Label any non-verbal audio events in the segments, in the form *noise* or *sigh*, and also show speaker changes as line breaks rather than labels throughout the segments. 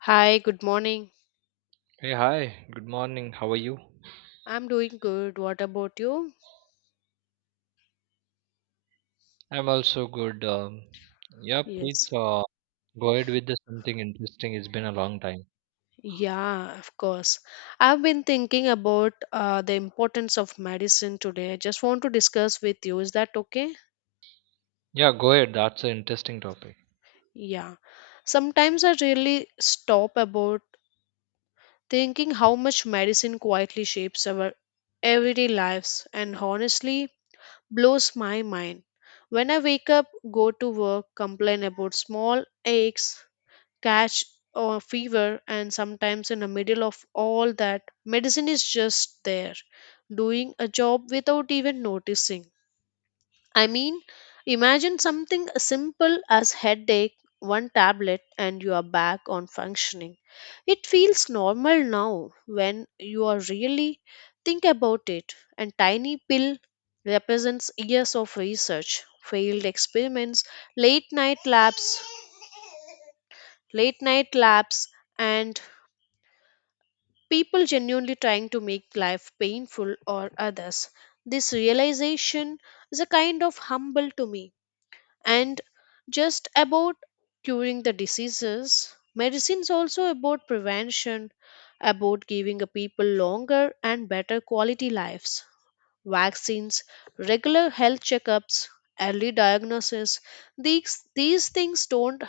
Hi, good morning.
Hey, hi, good morning. How are you?
I'm doing good. What about you?
I'm also good. Yeah,
Yes.
please go ahead with the something interesting. It's been a long time.
Yeah, of course. I've been thinking about the importance of medicine today. I just want to discuss with you. Is that okay?
Yeah, go ahead. That's an interesting topic.
Yeah. Sometimes I really stop about thinking how much medicine quietly shapes our everyday lives and honestly blows my mind. When I wake up, go to work, complain about small aches, catch a fever, and sometimes in the middle of all that medicine is just there doing a job without even noticing. I mean, imagine something as simple as headache, one tablet and you are back on functioning. It feels normal now when you are really think about it, and tiny pill represents years of research, failed experiments, late night labs late night labs, and people genuinely trying to make life painful or others. This realization is a kind of humble to me. And just about curing the diseases, medicine is also about prevention, about giving a people longer and better quality lives. Vaccines, regular health checkups, early diagnosis, these things don't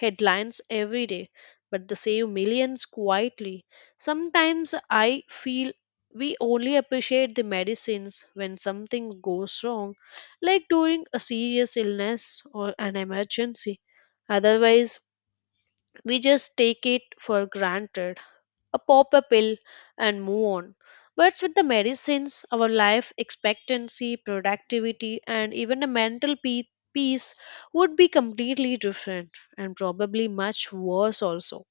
headlines every day, but they save millions quietly. Sometimes I feel we only appreciate the medicines when something goes wrong, like during a serious illness or an emergency. Otherwise, we just take it for granted, a pop a pill and move on. But with the medicines, our life expectancy, productivity, and even the peace would be completely different and probably much worse also.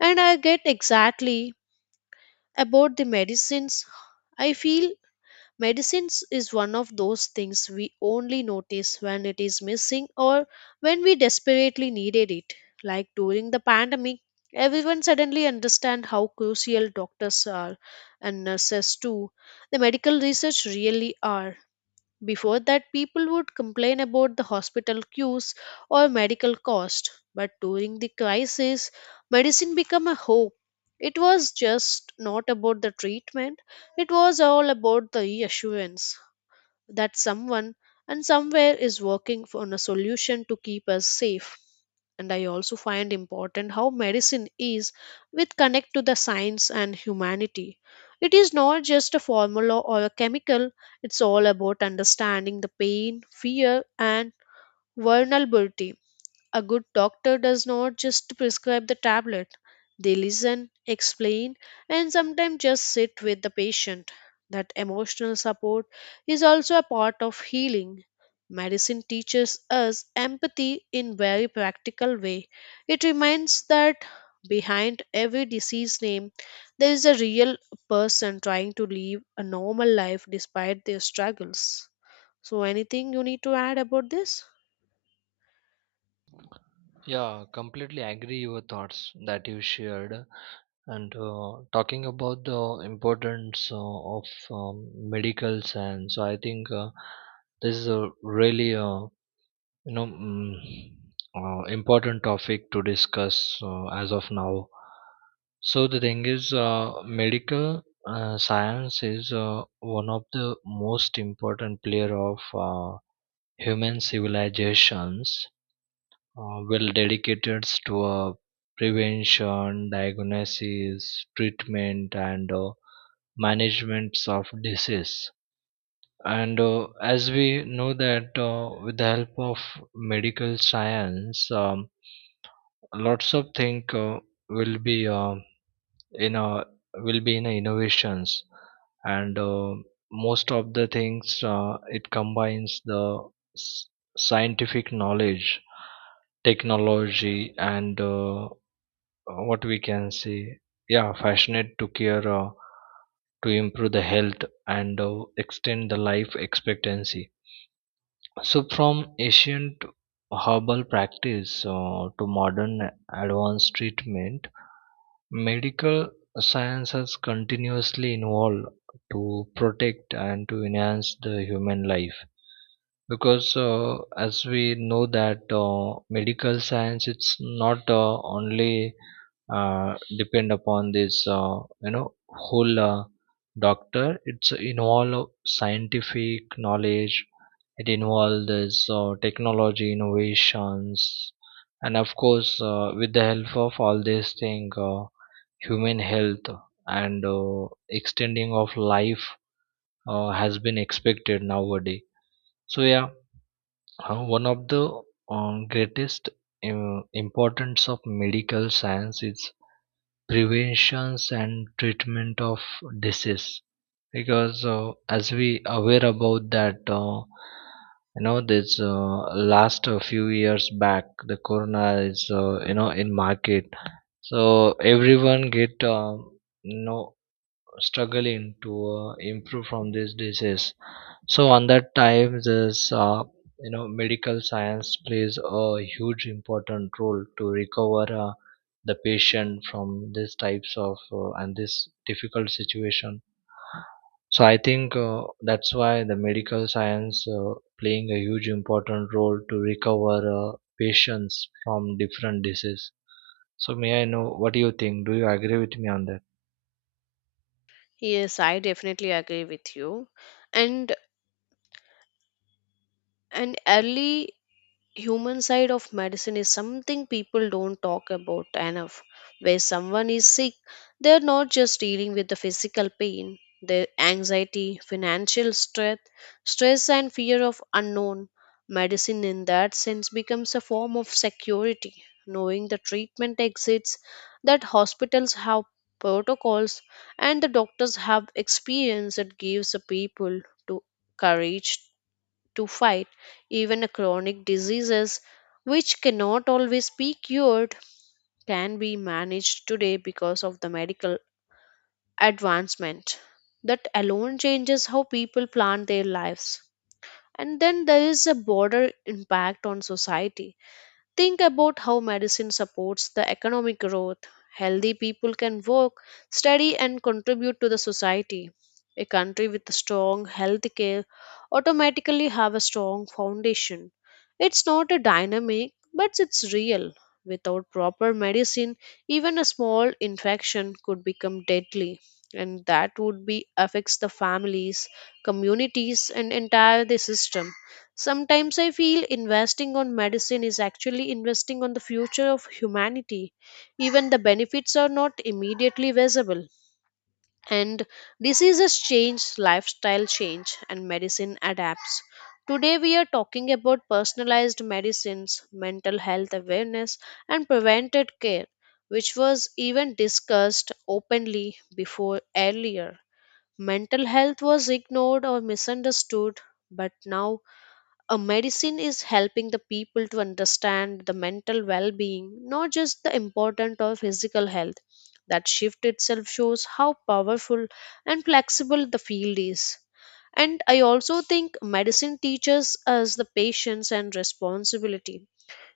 And I get exactly about the medicines. I feel medicines is one of those things we only notice when it is missing or when we desperately needed it. Like during the pandemic, everyone suddenly understand how crucial doctors are and nurses too. The medical research really are before that, people would complain about the hospital queues or medical cost. But during the crisis, medicine became a hope. It was just not about the treatment, it was all about the reassurance that someone and somewhere is on a solution to keep us safe. And I also find important how medicine is with connect to the science and humanity. It is not just a formula or a chemical, it's all about understanding the pain, fear, and vulnerability. A good doctor does not just prescribe the tablet. They listen, explain, and sometimes just sit with the patient. That emotional support is also a part of healing. Medicine teaches us empathy in very practical way. It reminds that behind every disease name there is a real person trying to live a normal life despite their struggles. So anything you need to add about this?
Yeah, completely agree your thoughts that you shared. And talking about the importance of medical science, so I think this is a really you know mm, important topic to discuss as of now. So the thing is medical science is one of the most important player of uh, human civilizations well dedicated to prevention diagnosis treatment and management of disease. And as we know that with the help of medical science, lots of things will be in a, will be in a innovations, and most of the things it combines the s- scientific knowledge, technology, and what we can say, yeah, passionate to care to improve the health and extend the life expectancy. So, from ancient herbal practice to modern advanced treatment, medical science has continuously evolved to protect and to enhance the human life. Because, as we know, that medical science it's not only depend upon this whole doctor, it's involve scientific knowledge, it involves this technology innovations, and of course with the help of all these things human health and extending of life has been expected nowadays. So yeah, one of the greatest importance of medical science is prevention and treatment of disease, because as we aware about that, this last few years back the corona is, in market, so everyone get you know struggling to improve from this disease. So on that time, this, medical science plays a huge important role to recover the patient from these types of and this difficult situation. So I think that's why the medical science playing a huge important role to recover patients from different disease. So may I know what do you think? Do you agree with me on that?
Yes, I definitely agree with you. And and early human side of medicine is something people don't talk about enough. Where someone is sick, they're not just dealing with the physical pain, the anxiety, financial stress, stress and fear of unknown. Medicine in that sense becomes a form of security, knowing the treatment exits, that hospitals have protocols and the doctors have experience that gives the people to courage to fight even a chronic diseases which cannot always be cured can be managed today because of the medical advancement. That alone changes how people plan their lives. And then there is a broader impact on society. Think about how medicine supports the economic growth. Healthy people can work, study, and contribute to the society. A country with a strong health care automatically have a strong foundation. It's not a dynamic, but it's real. Without proper medicine, even a small infection could become deadly, and that would be affects the families, communities, and entire the system. Sometimes I feel investing on medicine is actually investing on the future of humanity. Even the benefits are not immediately visible. And diseases change, lifestyle change, and medicine adapts. Today, we are talking about personalized medicines, mental health awareness, and preventive care, which was even discussed openly before. Earlier, mental health was ignored or misunderstood, but now a medicine is helping the people to understand the mental well-being, not just the importance of physical health. That shift itself shows how powerful and flexible the field is. And I also think medicine teaches us the patience and responsibility.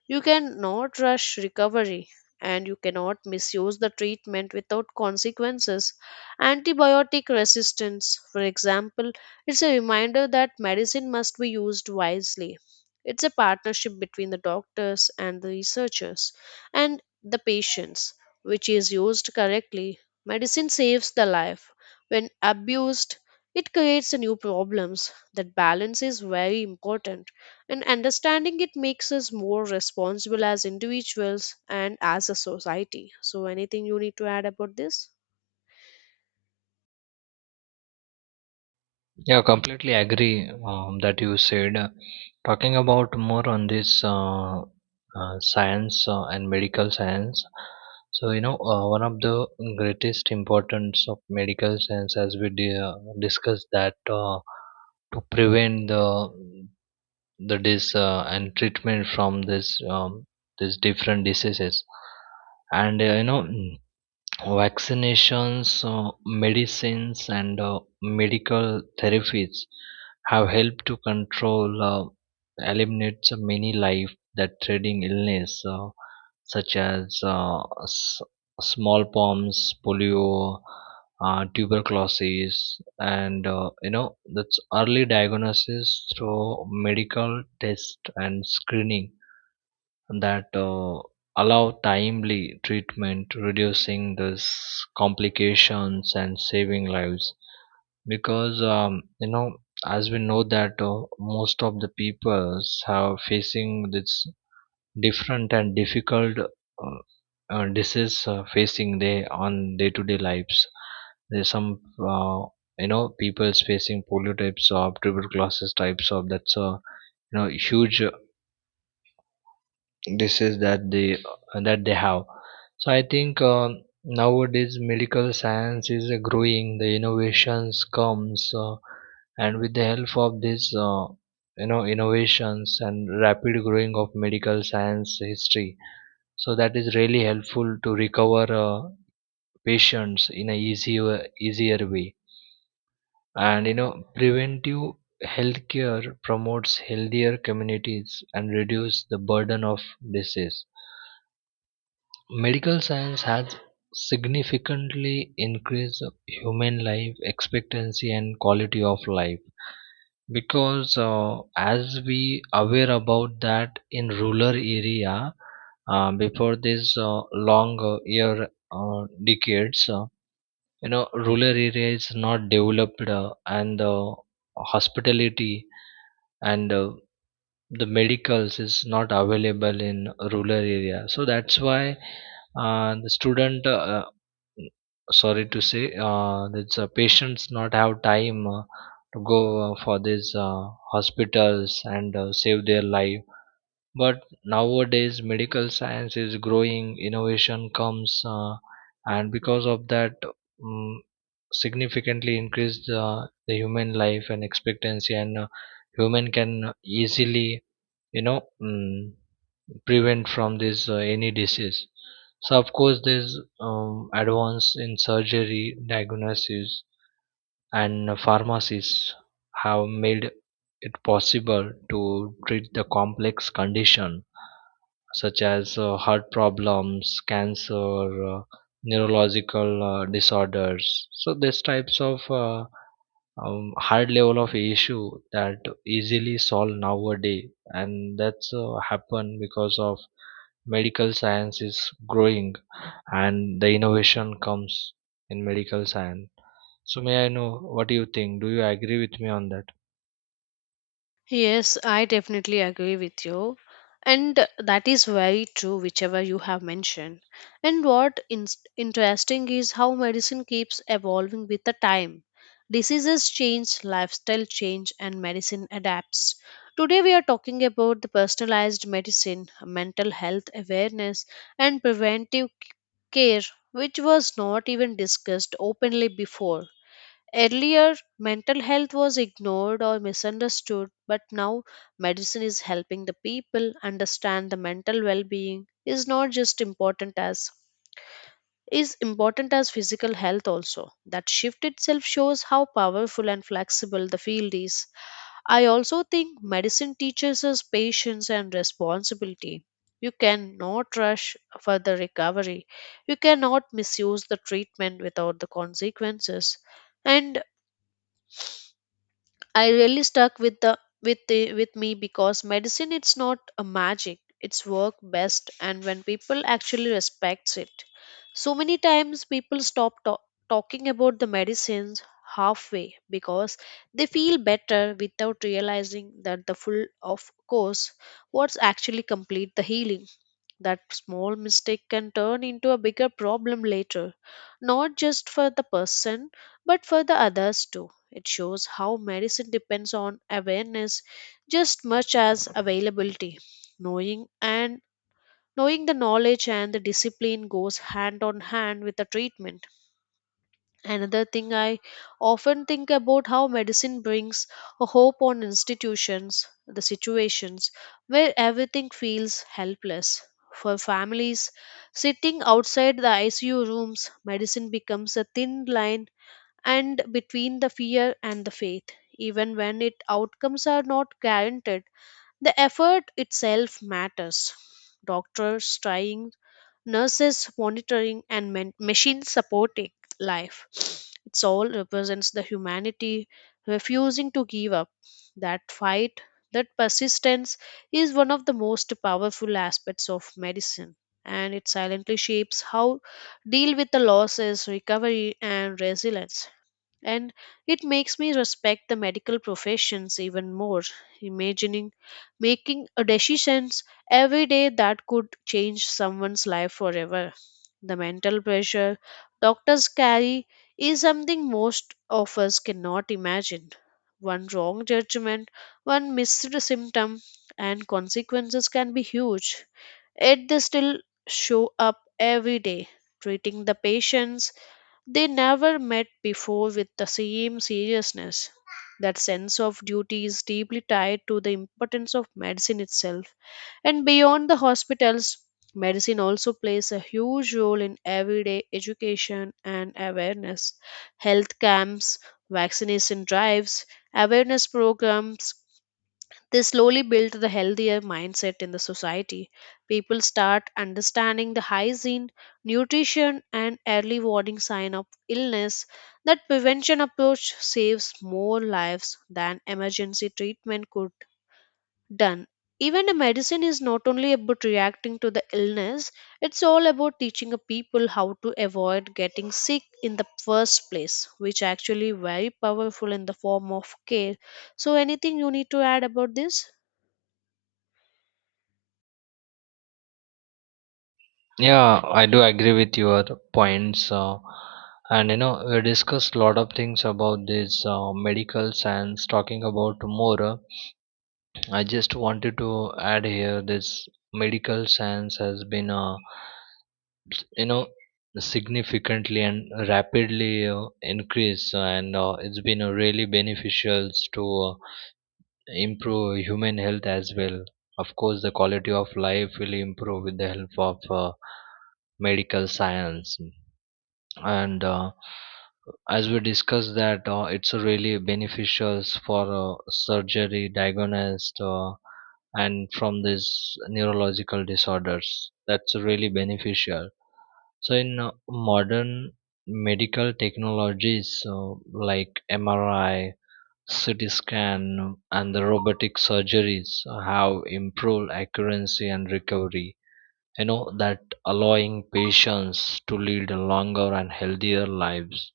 You cannot rush recovery, and you cannot misuse the treatment without consequences. Antibiotic resistance, for example, it's a reminder that medicine must be used wisely. It's a partnership between the doctors and the researchers and the patients, which is used correctly. Medicine saves the life. When abused, it creates new problems. That balance is very important. And understanding it makes us more responsible as individuals and as a society. So, anything you need to add about this?
Yeah, completely agree that you said. Talking about more on this science and medical science. So one of the greatest importance of medical science, as we discussed, that to prevent the dis and treatment from this these different diseases, and vaccinations, medicines, and medical therapies have helped to control, eliminate so many life that threatening illness, such as smallpox, polio, tuberculosis, and you know that's early diagnosis through medical test and screening that allow timely treatment, reducing this complications and saving lives. Because, as we know that most of the peoples are facing this different and difficult disease facing they on day to day lives. There's some, people's facing polio types of tuberculosis types of that's a, you know, huge disease that they have. So I think nowadays medical science is growing, the innovations comes, and with the help of this, innovations and rapid growing of medical science history, so that is really helpful to recover patients in a easier way. And you know preventive healthcare promotes healthier communities and reduce the burden of disease. Medical science has significantly increased human life expectancy and quality of life, because as we aware about that in rural area, before this long year decades, rural area is not developed, and the hospitality and the medicals is not available in rural area. So that's why the student sorry to say, that's patients not have time to go for these hospitals and save their life. But nowadays, medical science is growing, innovation comes, and because of that, um, significantly increased the, human life and expectancy, and human can easily you know mm, prevent from this any disease. So of course there's advance in surgery diagnosis and pharmacies have made it possible to treat the complex condition, such as heart problems, cancer, neurological disorders. So these types of hard level of issue that easily solved nowadays, and that's happened because of medical science is growing and the innovation comes in medical science. So may I know what do you think? Do you agree with me on that?
Yes, I definitely agree with you. And that is very true, whichever you have mentioned. And what interesting is how medicine keeps evolving with the time. Diseases change, lifestyle change, and medicine adapts. Today, we are talking about the personalized medicine, mental health awareness, and preventive care, which was not even discussed openly before. Earlier, mental health was ignored or misunderstood, but now medicine is helping the people understand the mental well-being is not just important as is important as physical health also. That shift itself shows how powerful and flexible the field is. I also think medicine teaches us patience and responsibility. You cannot rush for the recovery. You cannot misuse the treatment without the consequences. And I really stuck with the with me, because medicine it's not a magic. It's work best and when people actually respects it. So many times people talking about the medicines halfway because they feel better without realizing that the full of course what's actually complete the healing. That small mistake can turn into a bigger problem later, not just for the person but for the others too. It shows how medicine depends on awareness just much as availability. Knowing and knowing the knowledge and the discipline goes hand on hand with the treatment. Another thing I often think about how medicine brings a hope on institutions, the situations where everything feels helpless. For families sitting outside the ICU rooms, medicine becomes a thin line and between the fear and the faith. Even when it outcomes are not guaranteed, the effort itself matters. Doctors trying, nurses monitoring, and machines supporting life, *sniffs* it's all represents the humanity refusing to give up. That fight, that persistence is one of the most powerful aspects of medicine, and it silently shapes how deal with the losses, recovery, and resilience. And it makes me respect the medical professions even more, imagining making a decisions every day that could change someone's life forever. The mental pressure doctors carry is something most of us cannot imagine. One wrong judgment, one missed symptom, and consequences can be huge. Yet they still show up every day, treating the patients they never met before with the same seriousness. That sense of duty is deeply tied to the importance of medicine itself. And beyond the hospitals, medicine also plays a huge role in everyday education and awareness. Health camps, vaccination drives, awareness programs, they slowly built the healthier mindset in the society. People start understanding the hygiene, nutrition, and early warning sign of illness. That prevention approach saves more lives than emergency treatment could done. Even a medicine is not only about reacting to the illness, it's all about teaching a people how to avoid getting sick in the first place, which actually very powerful in the form of care. So anything you need to add about this?
Yeah, I do agree with your points, and you know we discussed a lot of things about this medical science. Talking about more, I just wanted to add here this medical science has been, you know significantly and rapidly increase and it's been really beneficial to improve human health as well. Of course the quality of life will improve with the help of medical science. And as we discussed that it's a really beneficial for surgery diagnosed, and from these neurological disorders, that's really beneficial. So in modern medical technologies like MRI, CT scan, and the robotic surgeries have improved accuracy and recovery. You know that allowing patients to lead a longer and healthier lives.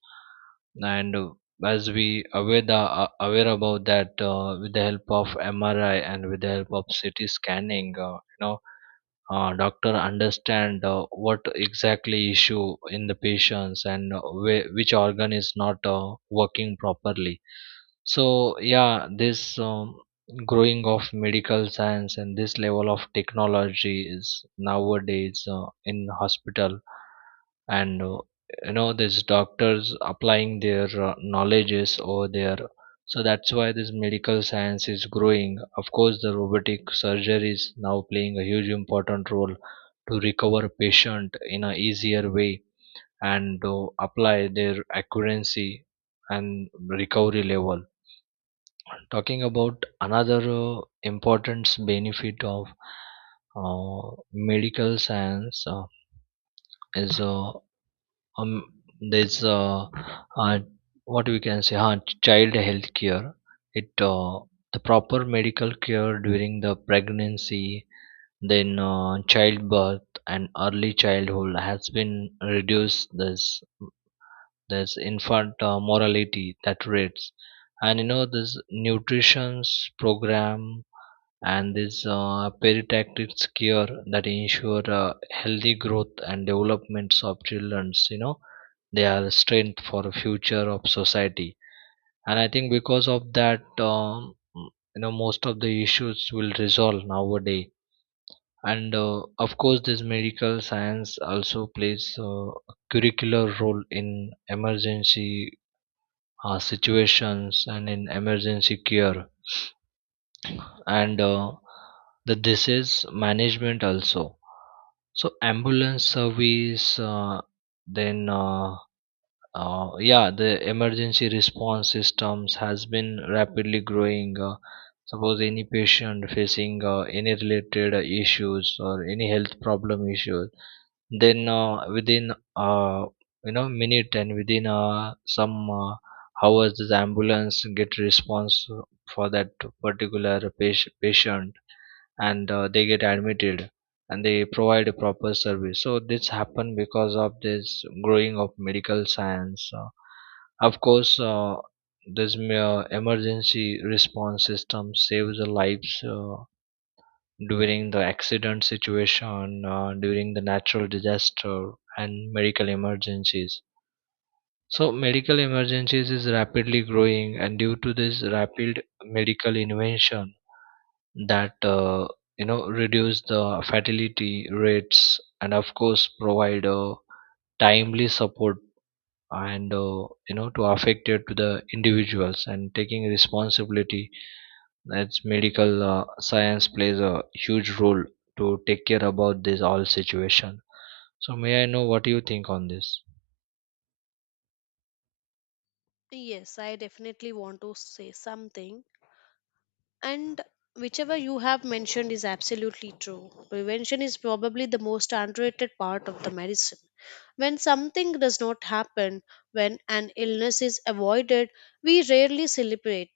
And as we aware about that, with the help of MRI and with the help of CT scanning, doctor understand what exactly issue in the patients, and which organ is not working properly. So yeah, this growing of medical science and this level of technology is nowadays in hospital, and these doctors applying their knowledges over there. So that's why this medical science is growing. Of course the robotic surgery is now playing a huge important role to recover patient in a easier way, and apply their accuracy and recovery level. Talking about another important benefit of medical science, is um there's uh what we can say, child health care. It the proper medical care during the pregnancy, then childbirth and early childhood has been reduced this infant mortality that rates. And you know this nutrition's program and this perinatal care that ensure healthy growth and developments of childrens, you know they are strength for the future of society. And I think because of that, most of the issues will resolve nowadays. And of course this medical science also plays a curricular role in emergency situations and in emergency care, and the disease management also. So ambulance service, then yeah, the emergency response systems has been rapidly growing. Suppose any patient facing any related issues or any health problem issues, then within minute and within some hours the ambulance get response for that particular patient, and they get admitted and they provide a proper service. So this happened because of this growing of medical science. Of course this emergency response system saves the lives during the accident situation, during the natural disaster and medical emergencies. So medical emergencies is rapidly growing, and due to this rapid medical invention that reduce the fatality rates, and of course provide timely support, and to affected to the individuals and taking responsibility. That's medical science plays a huge role to take care about this all situation. So may I know what you think on this?
Yes, I definitely want to say something. And whichever you have mentioned is absolutely true. Prevention is probably the most underrated part of the medicine. When something does not happen, when an illness is avoided, we rarely celebrate.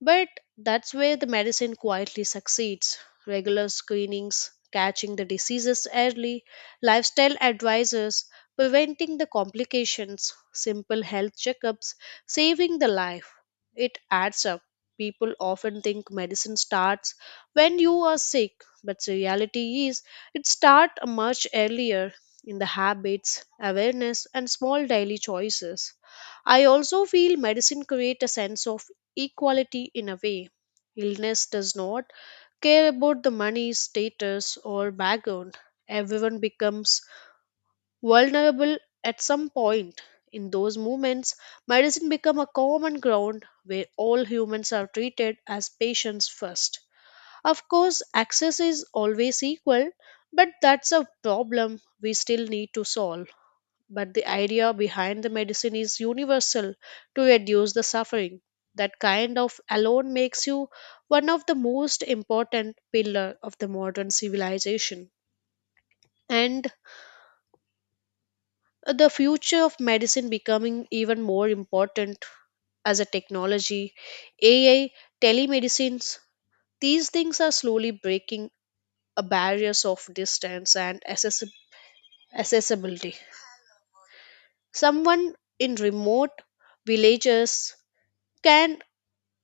But that's where the medicine quietly succeeds. Regular screenings, catching the diseases early, lifestyle advisors, preventing the complications, simple health checkups, saving the life. It adds up. People often think medicine starts when you are sick, but the reality is it starts much earlier, in the habits, awareness, and small daily choices. I also feel medicine creates a sense of equality in a way. Illness does not care about the money, status, or background. Everyone becomes vulnerable at some point. In those moments, medicine becomes a common ground where all humans are treated as patients first. Of course, access is always equal, but that's a problem we still need to solve. But the idea behind the medicine is universal, to reduce the suffering. That kind of alone makes you one of the most important pillar of the modern civilization. And the future of medicine becoming even more important as a technology, AI, telemedicines, these things are slowly breaking a barriers of distance and accessibility. Someone in remote villages can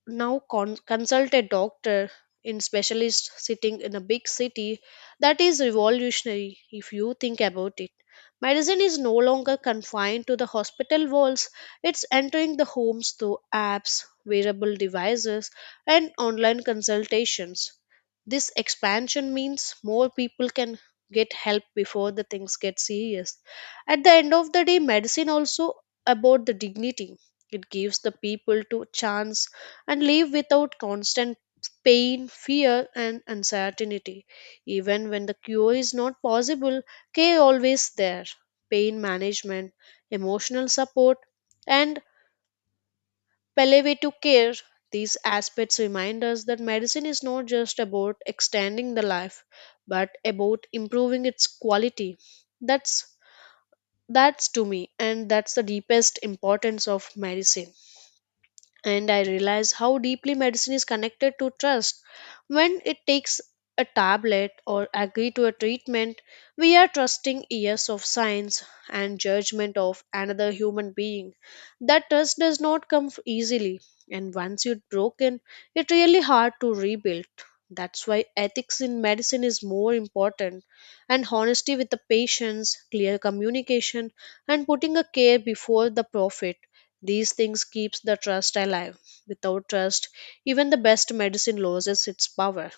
now consult a doctor, in specialist sitting in a big city. That is revolutionary if you think about it. Medicine is no longer confined to the hospital walls, it's entering the homes through apps, wearable devices, and online consultations. This expansion means more people can get help before the things get serious. At the end of the day, medicine also about the dignity. It gives the people to chance and live without constant pain, fear, and uncertainty. Even when the cure is not possible, care always there. Pain management, emotional support, and palliative care. These aspects remind us that medicine is not just about extending the life, but about improving its quality. That's that's to me, and that's the deepest importance of medicine. And I realize how deeply medicine is connected to trust. When it takes a tablet or agree to a treatment, we are trusting years of science and judgment of another human being. That trust does not come easily, and once it's broken, it's really hard to rebuild. That's why ethics in medicine is more important, and honesty with the patients, clear communication, and putting a care before the profit, these things keeps the trust alive. Without trust, even the best medicine loses its power.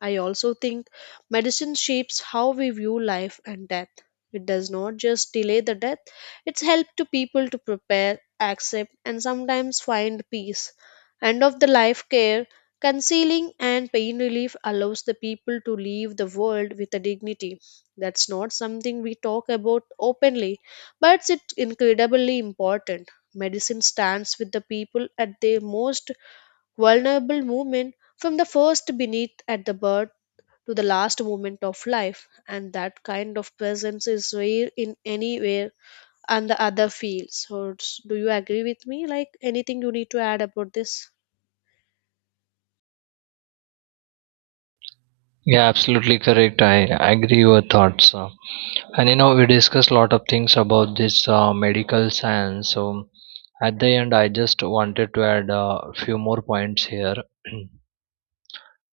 I also think medicine shapes how we view life and death. It does not just delay the death, it's help to people to prepare, accept, and sometimes find peace. End of the life care, concealing, and pain relief allows the people to leave the world with a dignity. That's not something we talk about openly, but it's incredibly important. Medicine stands with the people at their most vulnerable movement, from the first beneath at the birth to the last moment of life. And that kind of presence is rare in anywhere and the other fields. So it's- do you agree with me, like anything you need to add about this?
Yeah, absolutely correct. I agree your thoughts. And you know, we discussed a lot of things about this medical science. So, at the end, I just wanted to add a few more points here. *clears throat*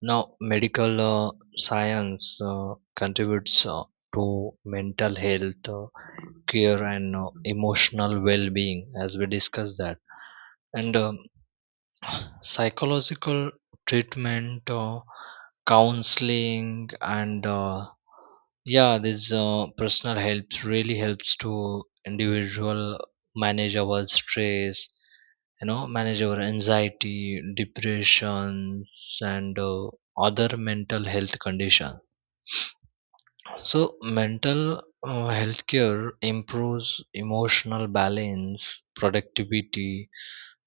Now, medical science contributes to mental health care and emotional well being, as we discussed that. And psychological treatment, counseling, and yeah, this personal helps really helps to individual manage our stress, you know, manage our anxiety, depressions, and other mental health conditions. So, mental health care improves emotional balance, productivity,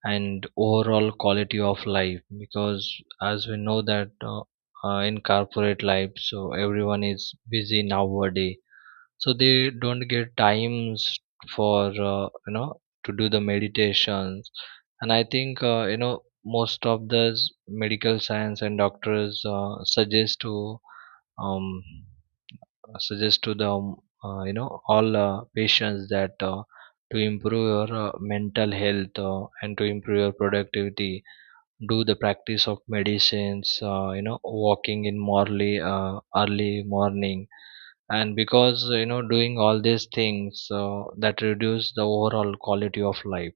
and overall quality of life, because as we know that in corporate life so everyone is busy nowadays, so they don't get times for to do the meditations. And I think most of the medical science and doctors suggest to um, suggest to the all patients that to improve your mental health and to improve your productivity, do the practice of medicines, walking in morally early morning. And because you know doing all these things that reduce the overall quality of life.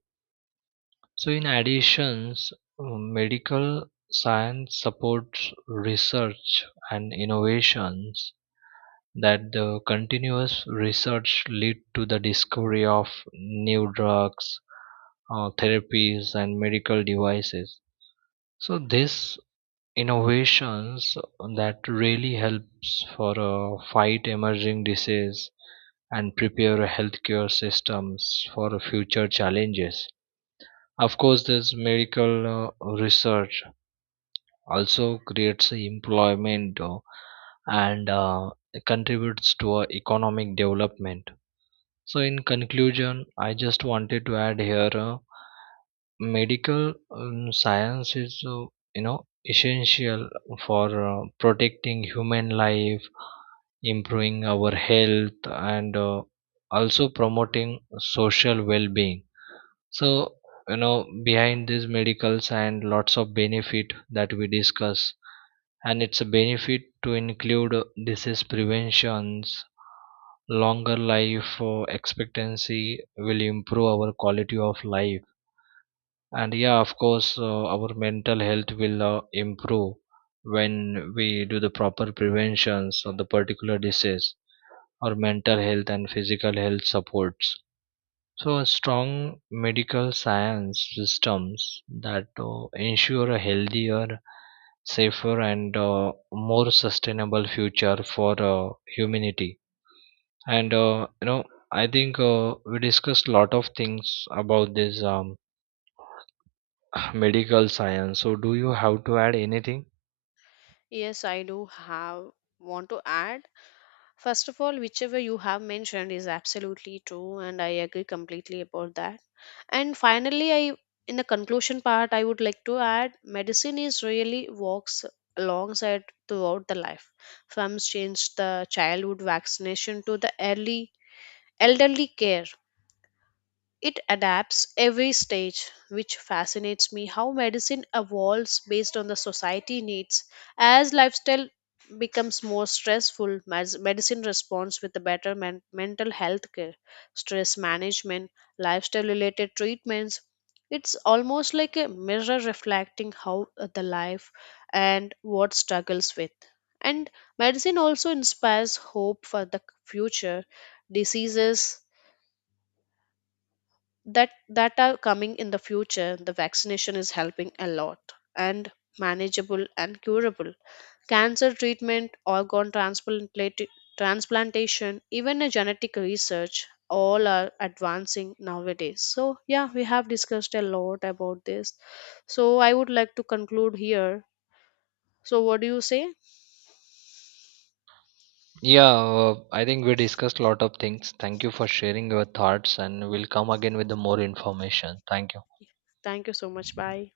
So in additions, uh, medical science supports research and innovations, that the continuous research led to the discovery of new drugs, therapies, and medical devices. So these innovations that really helps for fight emerging disease and prepare healthcare systems for future challenges. Of course, this medical research also creates employment and contributes to economic development. So, in conclusion, I just wanted to add here medical science is, essential for protecting human life, improving our health, and also promoting social well being. So, you know, behind this medical science, lots of benefit that we discuss, and it's a benefit to include disease preventions, longer life expectancy will improve our quality of life. And yeah, of course, our mental health will improve when we do the proper preventions of the particular disease or mental health and physical health supports. So, a strong medical science systems that ensure a healthier, safer, and more sustainable future for humanity. And I think we discussed a lot of things about this *sighs* medical science. So, do you have to add anything?
Yes, I do have want to add. First of all, whichever you have mentioned is absolutely true, and I agree completely about that. And finally, I in the conclusion part, I would like to add medicine is really walks alongside throughout the life. From change the childhood vaccination to the early elderly care, it adapts every stage, which fascinates me how medicine evolves based on the society needs. As lifestyle becomes more stressful, medicine responds with a better mental health care, stress management, lifestyle related treatments. It's almost like a mirror reflecting how the life and what struggles with. And medicine also inspires hope for the future. Diseases that are coming in the future, the vaccination is helping a lot and manageable and curable, cancer treatment, organ transplant transplantation, even a genetic research, all are advancing nowadays. So yeah, we have discussed a lot about this, so I would like to conclude here. So what do you say?
Yeah, I think we discussed a lot of things. Thank you for sharing your thoughts, and we'll come again with the more information. Thank you.
Thank you so much, bye.